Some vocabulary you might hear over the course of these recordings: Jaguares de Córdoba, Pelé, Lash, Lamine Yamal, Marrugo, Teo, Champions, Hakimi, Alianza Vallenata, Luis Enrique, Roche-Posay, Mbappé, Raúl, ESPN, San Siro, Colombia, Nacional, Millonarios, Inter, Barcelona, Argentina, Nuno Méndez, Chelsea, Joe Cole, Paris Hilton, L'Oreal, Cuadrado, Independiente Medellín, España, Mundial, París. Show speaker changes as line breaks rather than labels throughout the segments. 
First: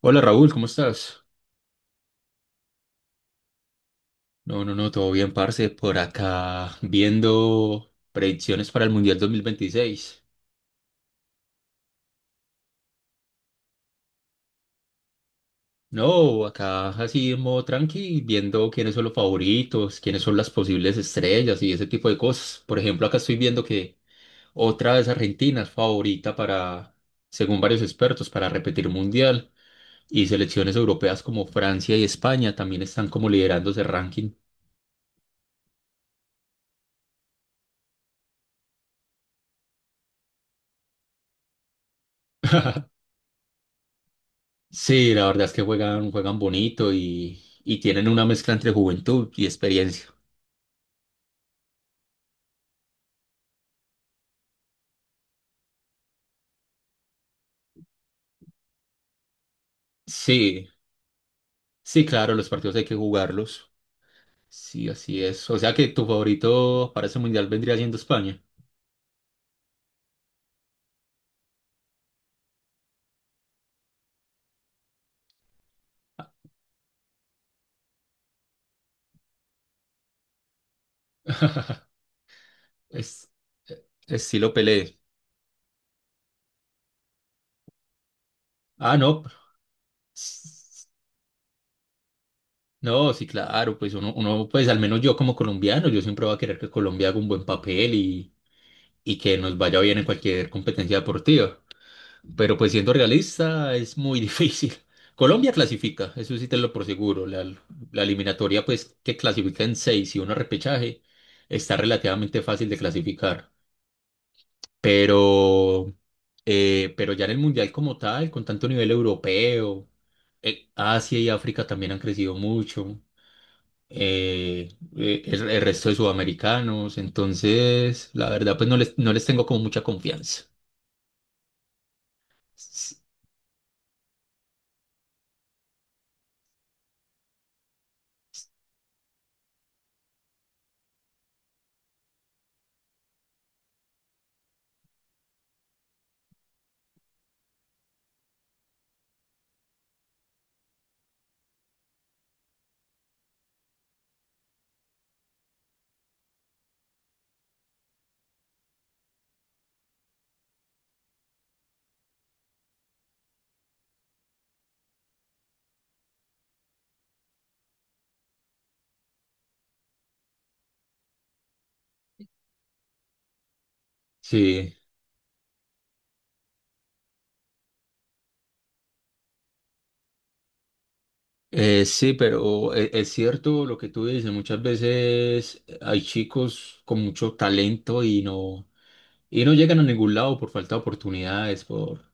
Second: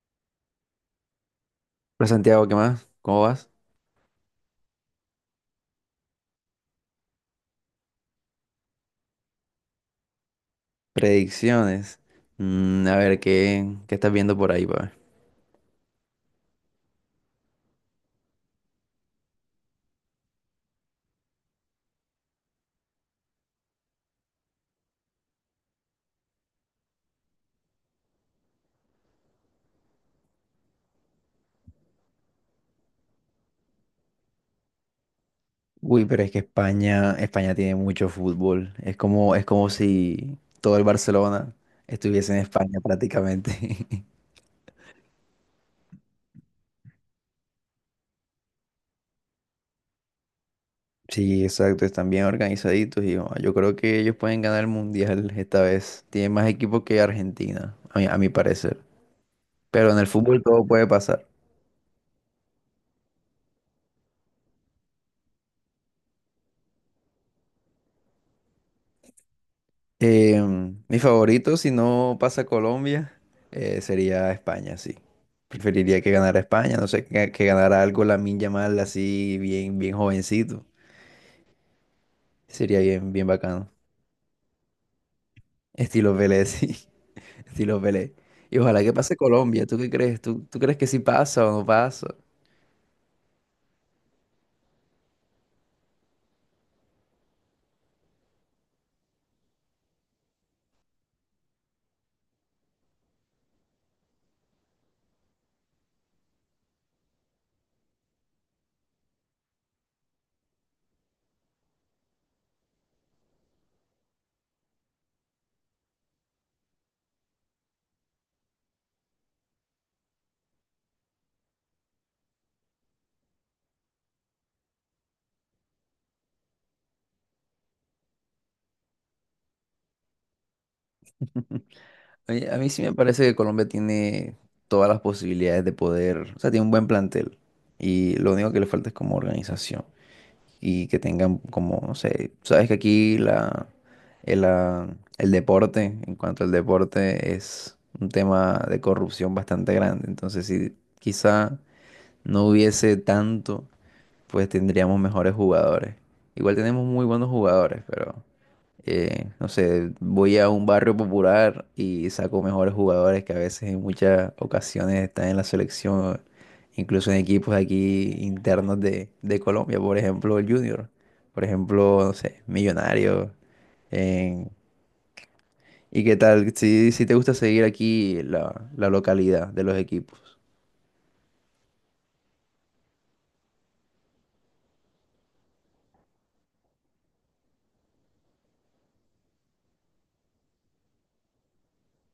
Hola Raúl, ¿cómo estás?
Hola Santiago, ¿qué más? ¿Cómo vas?
No, todo bien, parce, por acá viendo predicciones para el Mundial 2026.
Predicciones. A ver, ¿qué estás viendo por ahí, pa' ver?
No, acá así en modo tranqui, viendo quiénes son los favoritos, quiénes son las posibles estrellas y ese tipo de cosas. Por ejemplo, acá estoy viendo que otra vez Argentina es favorita para, según varios expertos, para repetir Mundial. Y selecciones europeas como Francia y España también están como liderando ese ranking.
Uy, pero es que España, España tiene mucho fútbol. Es como si todo el Barcelona estuviese en España prácticamente.
Sí, la verdad es que juegan bonito y tienen una mezcla entre juventud y experiencia.
Sí, exacto, están bien organizaditos y oh, yo creo que ellos pueden ganar el Mundial esta vez. Tienen más equipo que Argentina, a mi parecer. Pero en el fútbol todo
Sí,
puede pasar.
sí, claro, los partidos hay que jugarlos. Sí, así es. O sea que tu favorito para ese mundial vendría siendo España.
Eh, Mi favorito, si no pasa Colombia, sería España, sí. Preferiría que ganara España, no sé, que ganara algo Lamine Yamal así, bien, bien jovencito. Sería bien, bien
Es,
bacano.
Estilo Pelé.
Estilo Pelé, sí. Estilo Pelé. Y ojalá que
Ah,
pase
no.
Colombia. ¿Tú qué crees? ¿Tú crees que
s-
sí pasa o no pasa?
No, sí, claro, pues pues al menos yo como colombiano, yo siempre voy a querer que Colombia haga un buen papel y que nos vaya bien en cualquier competencia deportiva. Pero pues siendo realista es muy difícil. Colombia clasifica, eso sí te lo por seguro. La eliminatoria pues que clasifica en seis y un repechaje está relativamente fácil de clasificar. Pero, pero ya en el Mundial como tal, con tanto nivel europeo, Asia y África también han crecido mucho. eh, el resto de sudamericanos, entonces la verdad pues no les tengo como mucha confianza.
A mí sí me
S-
parece que Colombia tiene todas las posibilidades de poder, o sea, tiene un buen plantel. Y lo único que le falta es como organización, y que tengan como, no sé, sabes que aquí el, ah, el deporte, en cuanto al deporte, es un tema de corrupción bastante grande. Entonces, si quizá no hubiese tanto, pues tendríamos mejores jugadores. Igual tenemos muy buenos jugadores, pero no sé, voy a un barrio popular y saco mejores jugadores que a veces en muchas ocasiones están en la selección, incluso en equipos aquí internos de Colombia, por ejemplo, el Junior, por ejemplo, no sé, Millonarios. en-
Sí.
¿Y qué tal? Si te gusta seguir aquí la localidad de los equipos.
Sí, pero es cierto lo que tú dices, muchas veces hay chicos con mucho talento y no llegan a ningún lado por falta de oportunidades,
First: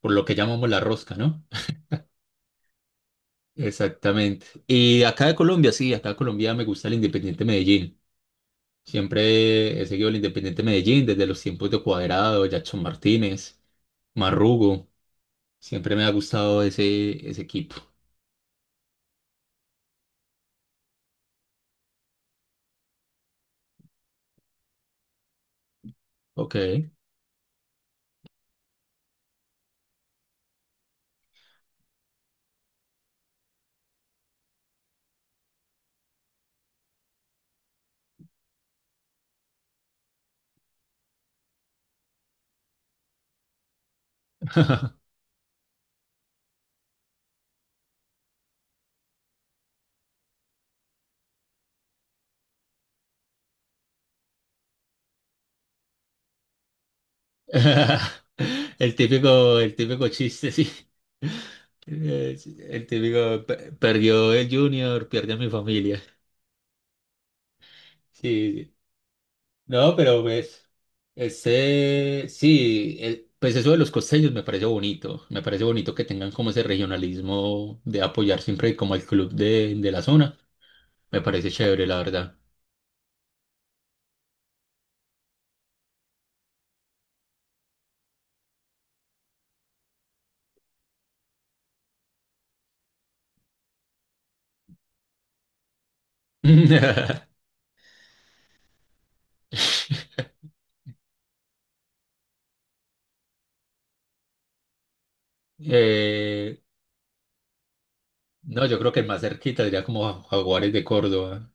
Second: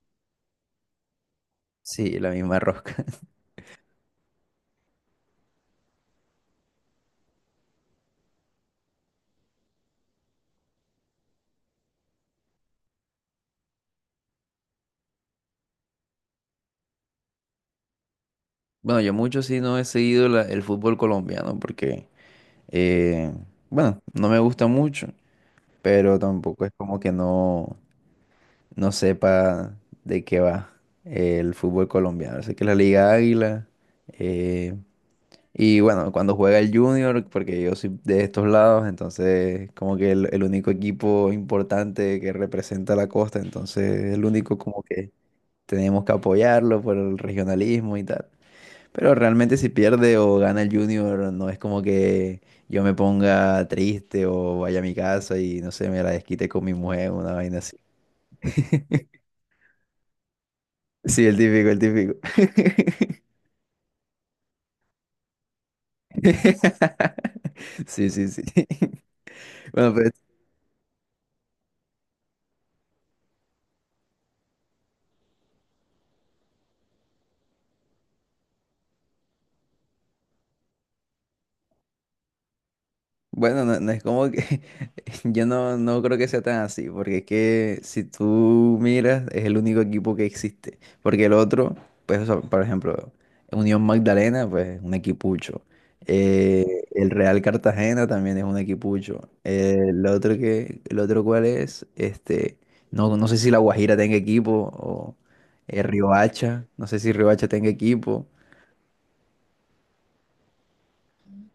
por lo que llamamos la rosca, ¿no?
Sí, la misma rosca.
Exactamente. Y acá de Colombia, sí, acá de Colombia me gusta el Independiente Medellín. Siempre he seguido el Independiente Medellín desde los tiempos de Cuadrado, Jackson Martínez, Marrugo. Siempre me ha gustado ese equipo.
Bueno, yo mucho sí no he seguido el fútbol colombiano porque, eh, bueno, no me gusta mucho, pero
Ok.
tampoco es como que no sepa de qué va el fútbol colombiano. Así que la Liga Águila, eh, y bueno, cuando juega el Junior, porque yo soy de estos lados, entonces como que el único equipo importante que representa la costa, entonces el único como que tenemos que apoyarlo por el regionalismo y tal. Pero realmente si pierde o gana el Junior, no es como que yo me ponga triste o vaya a mi casa y no sé, me la desquite con mi mujer, una vaina así.
El típico chiste, sí.
Sí, el típico, el típico.
Sí, el típico: Perdió el Junior, pierde a mi familia".
Sí, sí, sí.
Sí, sí.
Bueno,
No,
pues.
pero pues, ese, sí, pues eso de los costeños me parece bonito. Me parece bonito que tengan como ese regionalismo de apoyar siempre como el club de la zona. Me parece chévere, la verdad.
Bueno, no es como que yo no creo que sea tan así, porque es que si tú miras, es el único equipo que existe, porque el otro, pues, o sea, por ejemplo, Unión Magdalena, pues, un equipucho. Eh, el Real Cartagena también es un equipucho. El el otro cuál es, este, no sé si La Guajira tenga equipo, o
Eh,
Riohacha, no sé si Riohacha tenga equipo,
no, yo creo que el más cerquita sería como Jaguares de Córdoba.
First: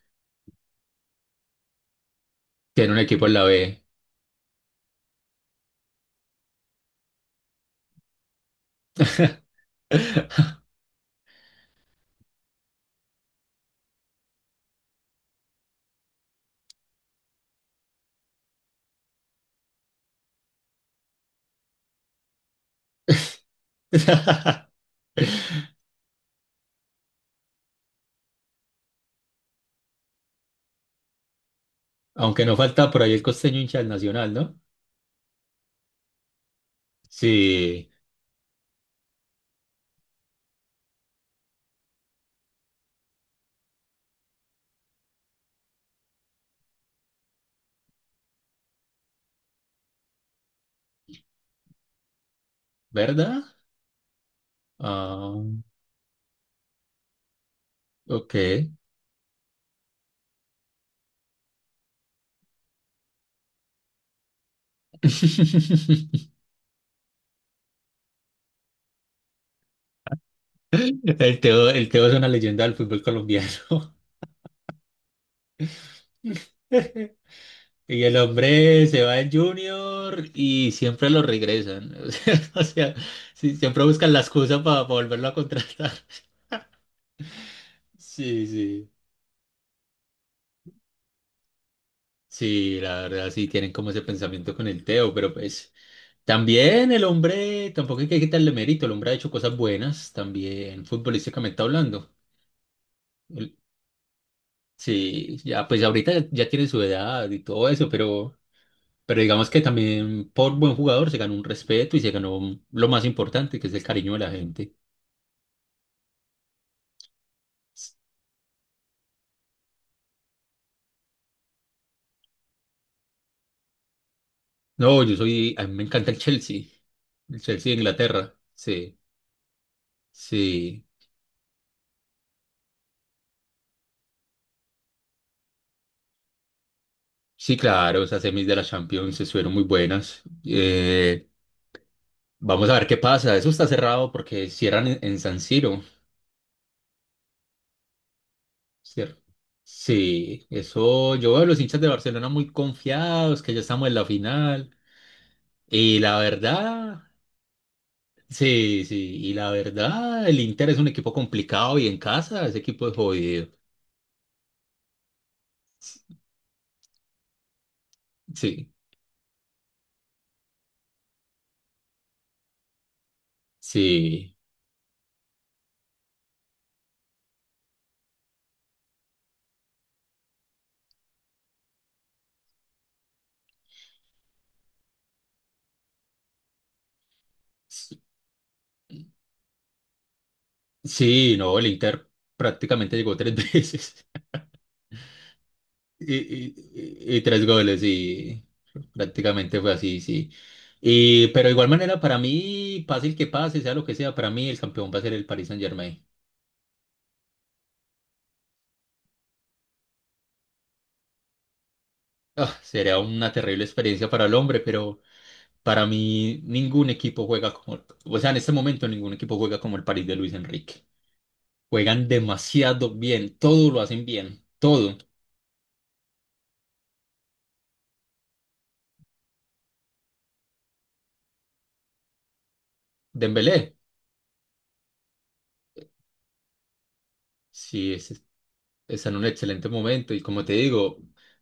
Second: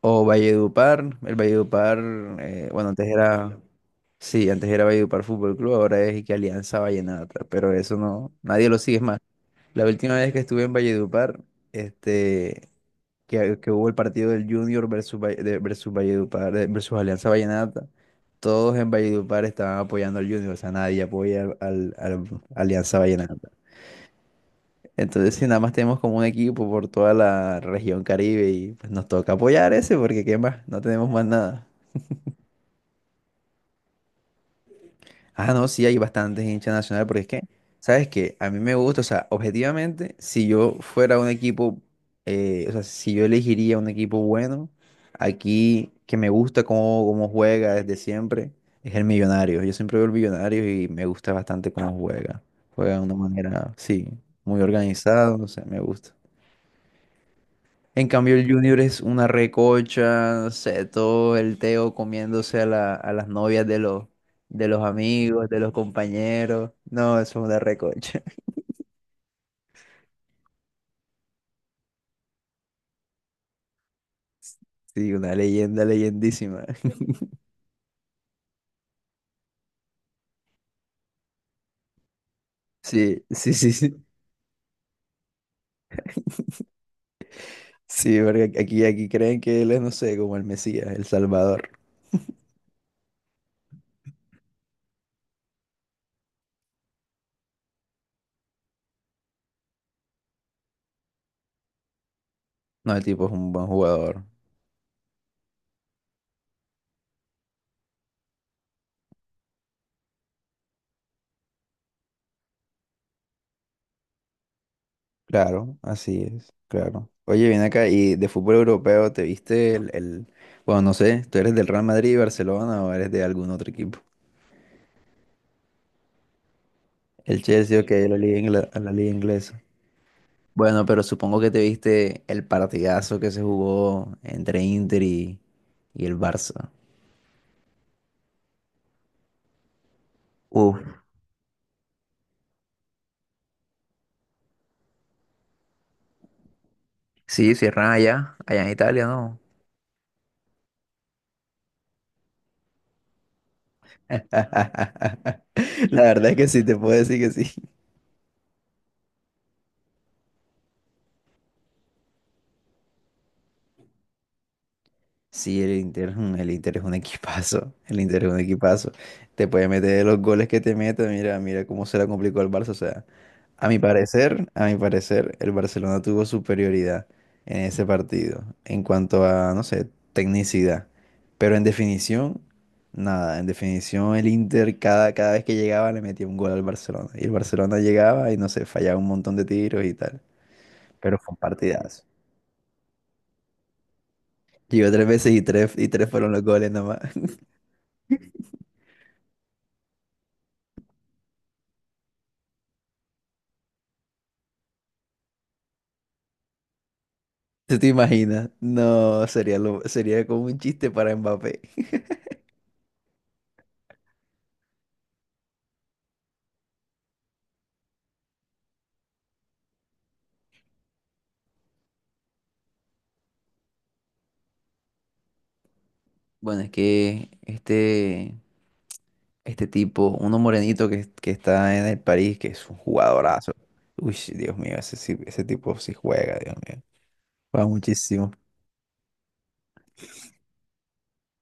o Valledupar, el Valledupar, bueno,
Tiene un
antes
equipo en la
era...
B.
Sí, antes era Valledupar Fútbol Club, ahora es y que Alianza Vallenata, pero eso no, nadie lo sigue es más. La última vez que estuve en Valledupar, este, que hubo el partido del Junior versus, versus Valledupar, versus Alianza Vallenata, todos en Valledupar estaban apoyando al Junior, o sea, nadie apoya al Alianza Vallenata. Entonces, si nada más tenemos como un equipo por toda la región Caribe y pues nos toca apoyar ese, porque ¿qué más? No tenemos más nada.
Aunque no falta por ahí el costeño hincha del Nacional, ¿no?
Ah, no, sí, hay bastantes hinchas nacionales, porque es que,
Sí,
¿sabes qué? A mí me gusta, o sea, objetivamente, si yo fuera un equipo, o sea, si yo elegiría un equipo bueno, aquí que me gusta cómo juega desde siempre, es el Millonario. Yo siempre veo el Millonario y me gusta bastante cómo juega. Juega de una
¿verdad?
manera, sí, muy organizado,
Ah,
o sea, me gusta. En
ok.
cambio, el Junior es una recocha, no sé, todo el Teo comiéndose a las novias de los amigos, de los compañeros. No, eso es una recocha.
El Teo es una leyenda del fútbol colombiano.
Sí, una leyenda, leyendísima.
Y el hombre se va en Junior y siempre lo regresan. O sea,
Sí, sí,
sí,
sí,
siempre
sí.
buscan la excusa para volverlo a contratar.
Sí, porque
Sí,
aquí,
sí.
aquí creen que él es, no sé, como el Mesías, el Salvador.
Sí, la verdad, sí tienen como ese pensamiento con el Teo, pero pues. También el hombre, tampoco hay que quitarle mérito, el hombre ha hecho cosas buenas también, futbolísticamente hablando.
No, el tipo es un
El-
buen jugador.
sí, ya pues ahorita ya, ya tiene su edad y todo eso, pero digamos que también por buen jugador se ganó un respeto y se ganó lo más importante, que es el cariño de la gente.
Claro, así es, claro. Oye, ven acá, y de fútbol europeo, ¿te viste el... Bueno, no sé, ¿tú eres del Real Madrid, Barcelona o eres de algún otro equipo?
No, yo soy, a mí me encanta el
El
Chelsea de
Chelsea, ok,
Inglaterra,
la
sí,
liga inglesa.
sí,
Bueno, pero supongo que te viste el partidazo que se jugó entre Inter y el Barça.
sí, claro, esas semis de la Champions estuvieron muy buenas.
Uf,
Vamos a ver qué pasa, eso está cerrado porque cierran en San Siro.
sí, cierran allá en Italia,
Cierto.
¿no?
Sí, eso yo veo a los hinchas de Barcelona muy confiados, que ya estamos en la final.
La
Y la
verdad es que sí, te puedo
verdad,
decir que sí.
sí, sí, y la verdad, el Inter es un equipo complicado y en casa ese equipo es jodido.
Sí, el Inter es un equipazo, el Inter es un
Sí,
equipazo. Te puede meter los goles que te meta, mira, mira cómo se la complicó al Barça. O sea, a mi
sí,
parecer, a mi parecer, el Barcelona tuvo superioridad en ese partido en cuanto a, no sé, tecnicidad. Pero en definición, nada, en definición el Inter cada vez que llegaba le metía un gol al Barcelona. Y el Barcelona llegaba y, no sé, fallaba un montón de tiros y tal. Pero fue
sí,
un
no, el
partidazo.
Inter prácticamente llegó tres veces
Llegó tres veces y tres
y,
fueron los
y-
goles nomás.
y- y tres goles y prácticamente fue así, sí. Y, pero de igual manera, para mí, pase el que pase, sea lo que sea, para mí el campeón va a ser el Paris Saint-Germain.
¿Tú te imaginas? No, sería como un chiste para Mbappé.
Ah, sería una terrible experiencia para el hombre, pero para mí ningún equipo juega como, o sea, en este momento ningún equipo juega como el París de Luis Enrique. Juegan demasiado bien, todo lo hacen bien, todo.
Bueno, es que este tipo, uno morenito que está en el París, que es un jugadorazo.
Dembélé,
Uy, Dios mío, ese tipo sí juega, Dios mío. Juega
sí,
muchísimo.
está en un excelente momento y como te digo,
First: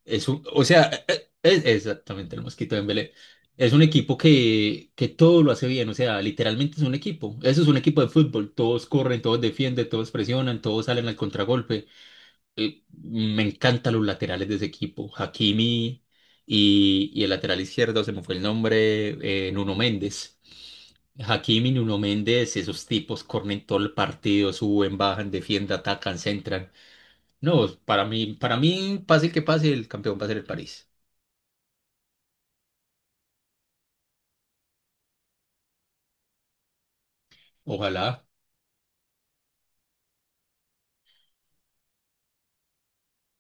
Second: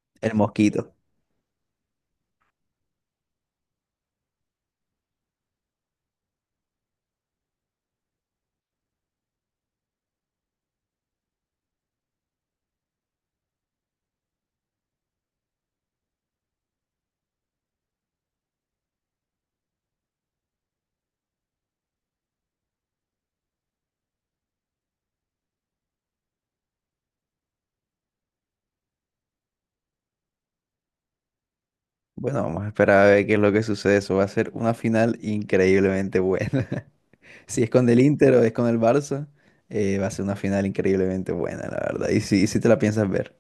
es
El
un, o sea,
Mosquito.
es exactamente el mosquito de Dembélé. Es un equipo que todo lo hace bien, o sea, literalmente es un equipo. Eso es un equipo de fútbol, todos corren, todos defienden, todos presionan, todos salen al contragolpe. Me encantan los laterales de ese equipo. Hakimi y el lateral izquierdo, se me fue el nombre, Nuno Méndez. Hakimi, Nuno Méndez, esos tipos corren todo el partido, suben, bajan, defienden, atacan, centran. No, para mí, pase que pase, el campeón va a ser el París.
Bueno, vamos a esperar a ver qué es lo que sucede. Eso va a ser una final increíblemente buena. Si es con el
Ojalá.
Inter o es con el Barça, va a ser una final increíblemente buena, la verdad. Y si te la piensas ver.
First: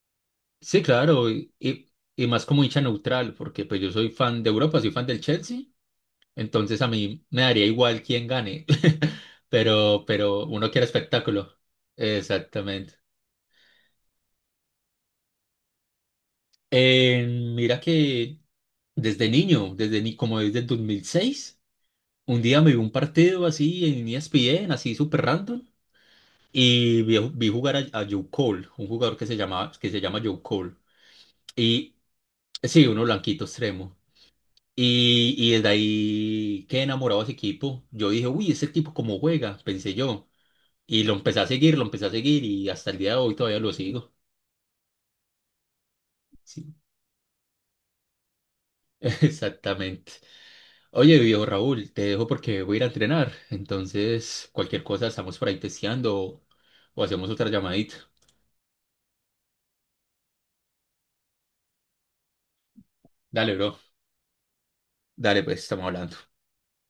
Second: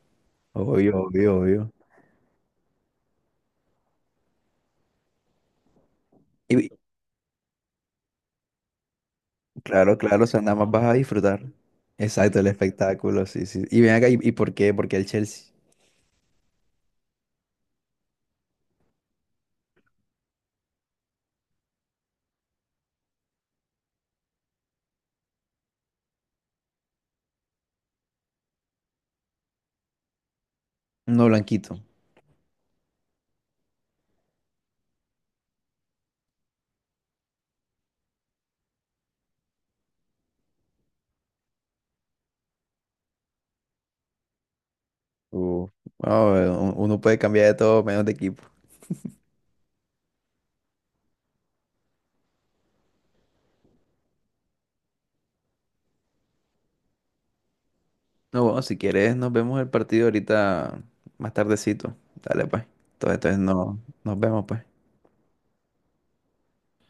Sí,
Obvio,
claro,
obvio, obvio.
y más como hincha neutral, porque pues yo soy fan de Europa, soy fan del Chelsea.
Y,
Entonces a mí me daría igual quién gane,
Claro, claro, o sea,
pero
nada más
uno
vas
quiere
a disfrutar.
espectáculo.
Exacto, el
Exactamente.
espectáculo, sí, sí. Y ven acá, ¿y por qué? Porque el Chelsea,
Eh, Mira que desde niño, desde ni como desde el 2006, un día me vi un partido así en ESPN, así súper random, y vi jugar a Joe Cole, un jugador que se llama Joe Cole.
no blanquito.
Y sí, uno blanquito extremo. Y desde ahí quedé enamorado de ese equipo. Yo dije, uy, ese equipo cómo juega, pensé yo. Y lo empecé a seguir, lo empecé a seguir y hasta el día de hoy todavía lo sigo.
Uh, no,
Sí,
uno puede cambiar de todo menos de equipo.
exactamente. Oye, viejo Raúl, te dejo porque voy a ir a entrenar. Entonces, cualquier cosa estamos por ahí testeando o hacemos otra llamadita.
No, bueno, si quieres, nos vemos el partido ahorita más tardecito. Dale, pues. Entonces
Dale, bro.
no, nos vemos, pues.
Dale, pues, estamos hablando.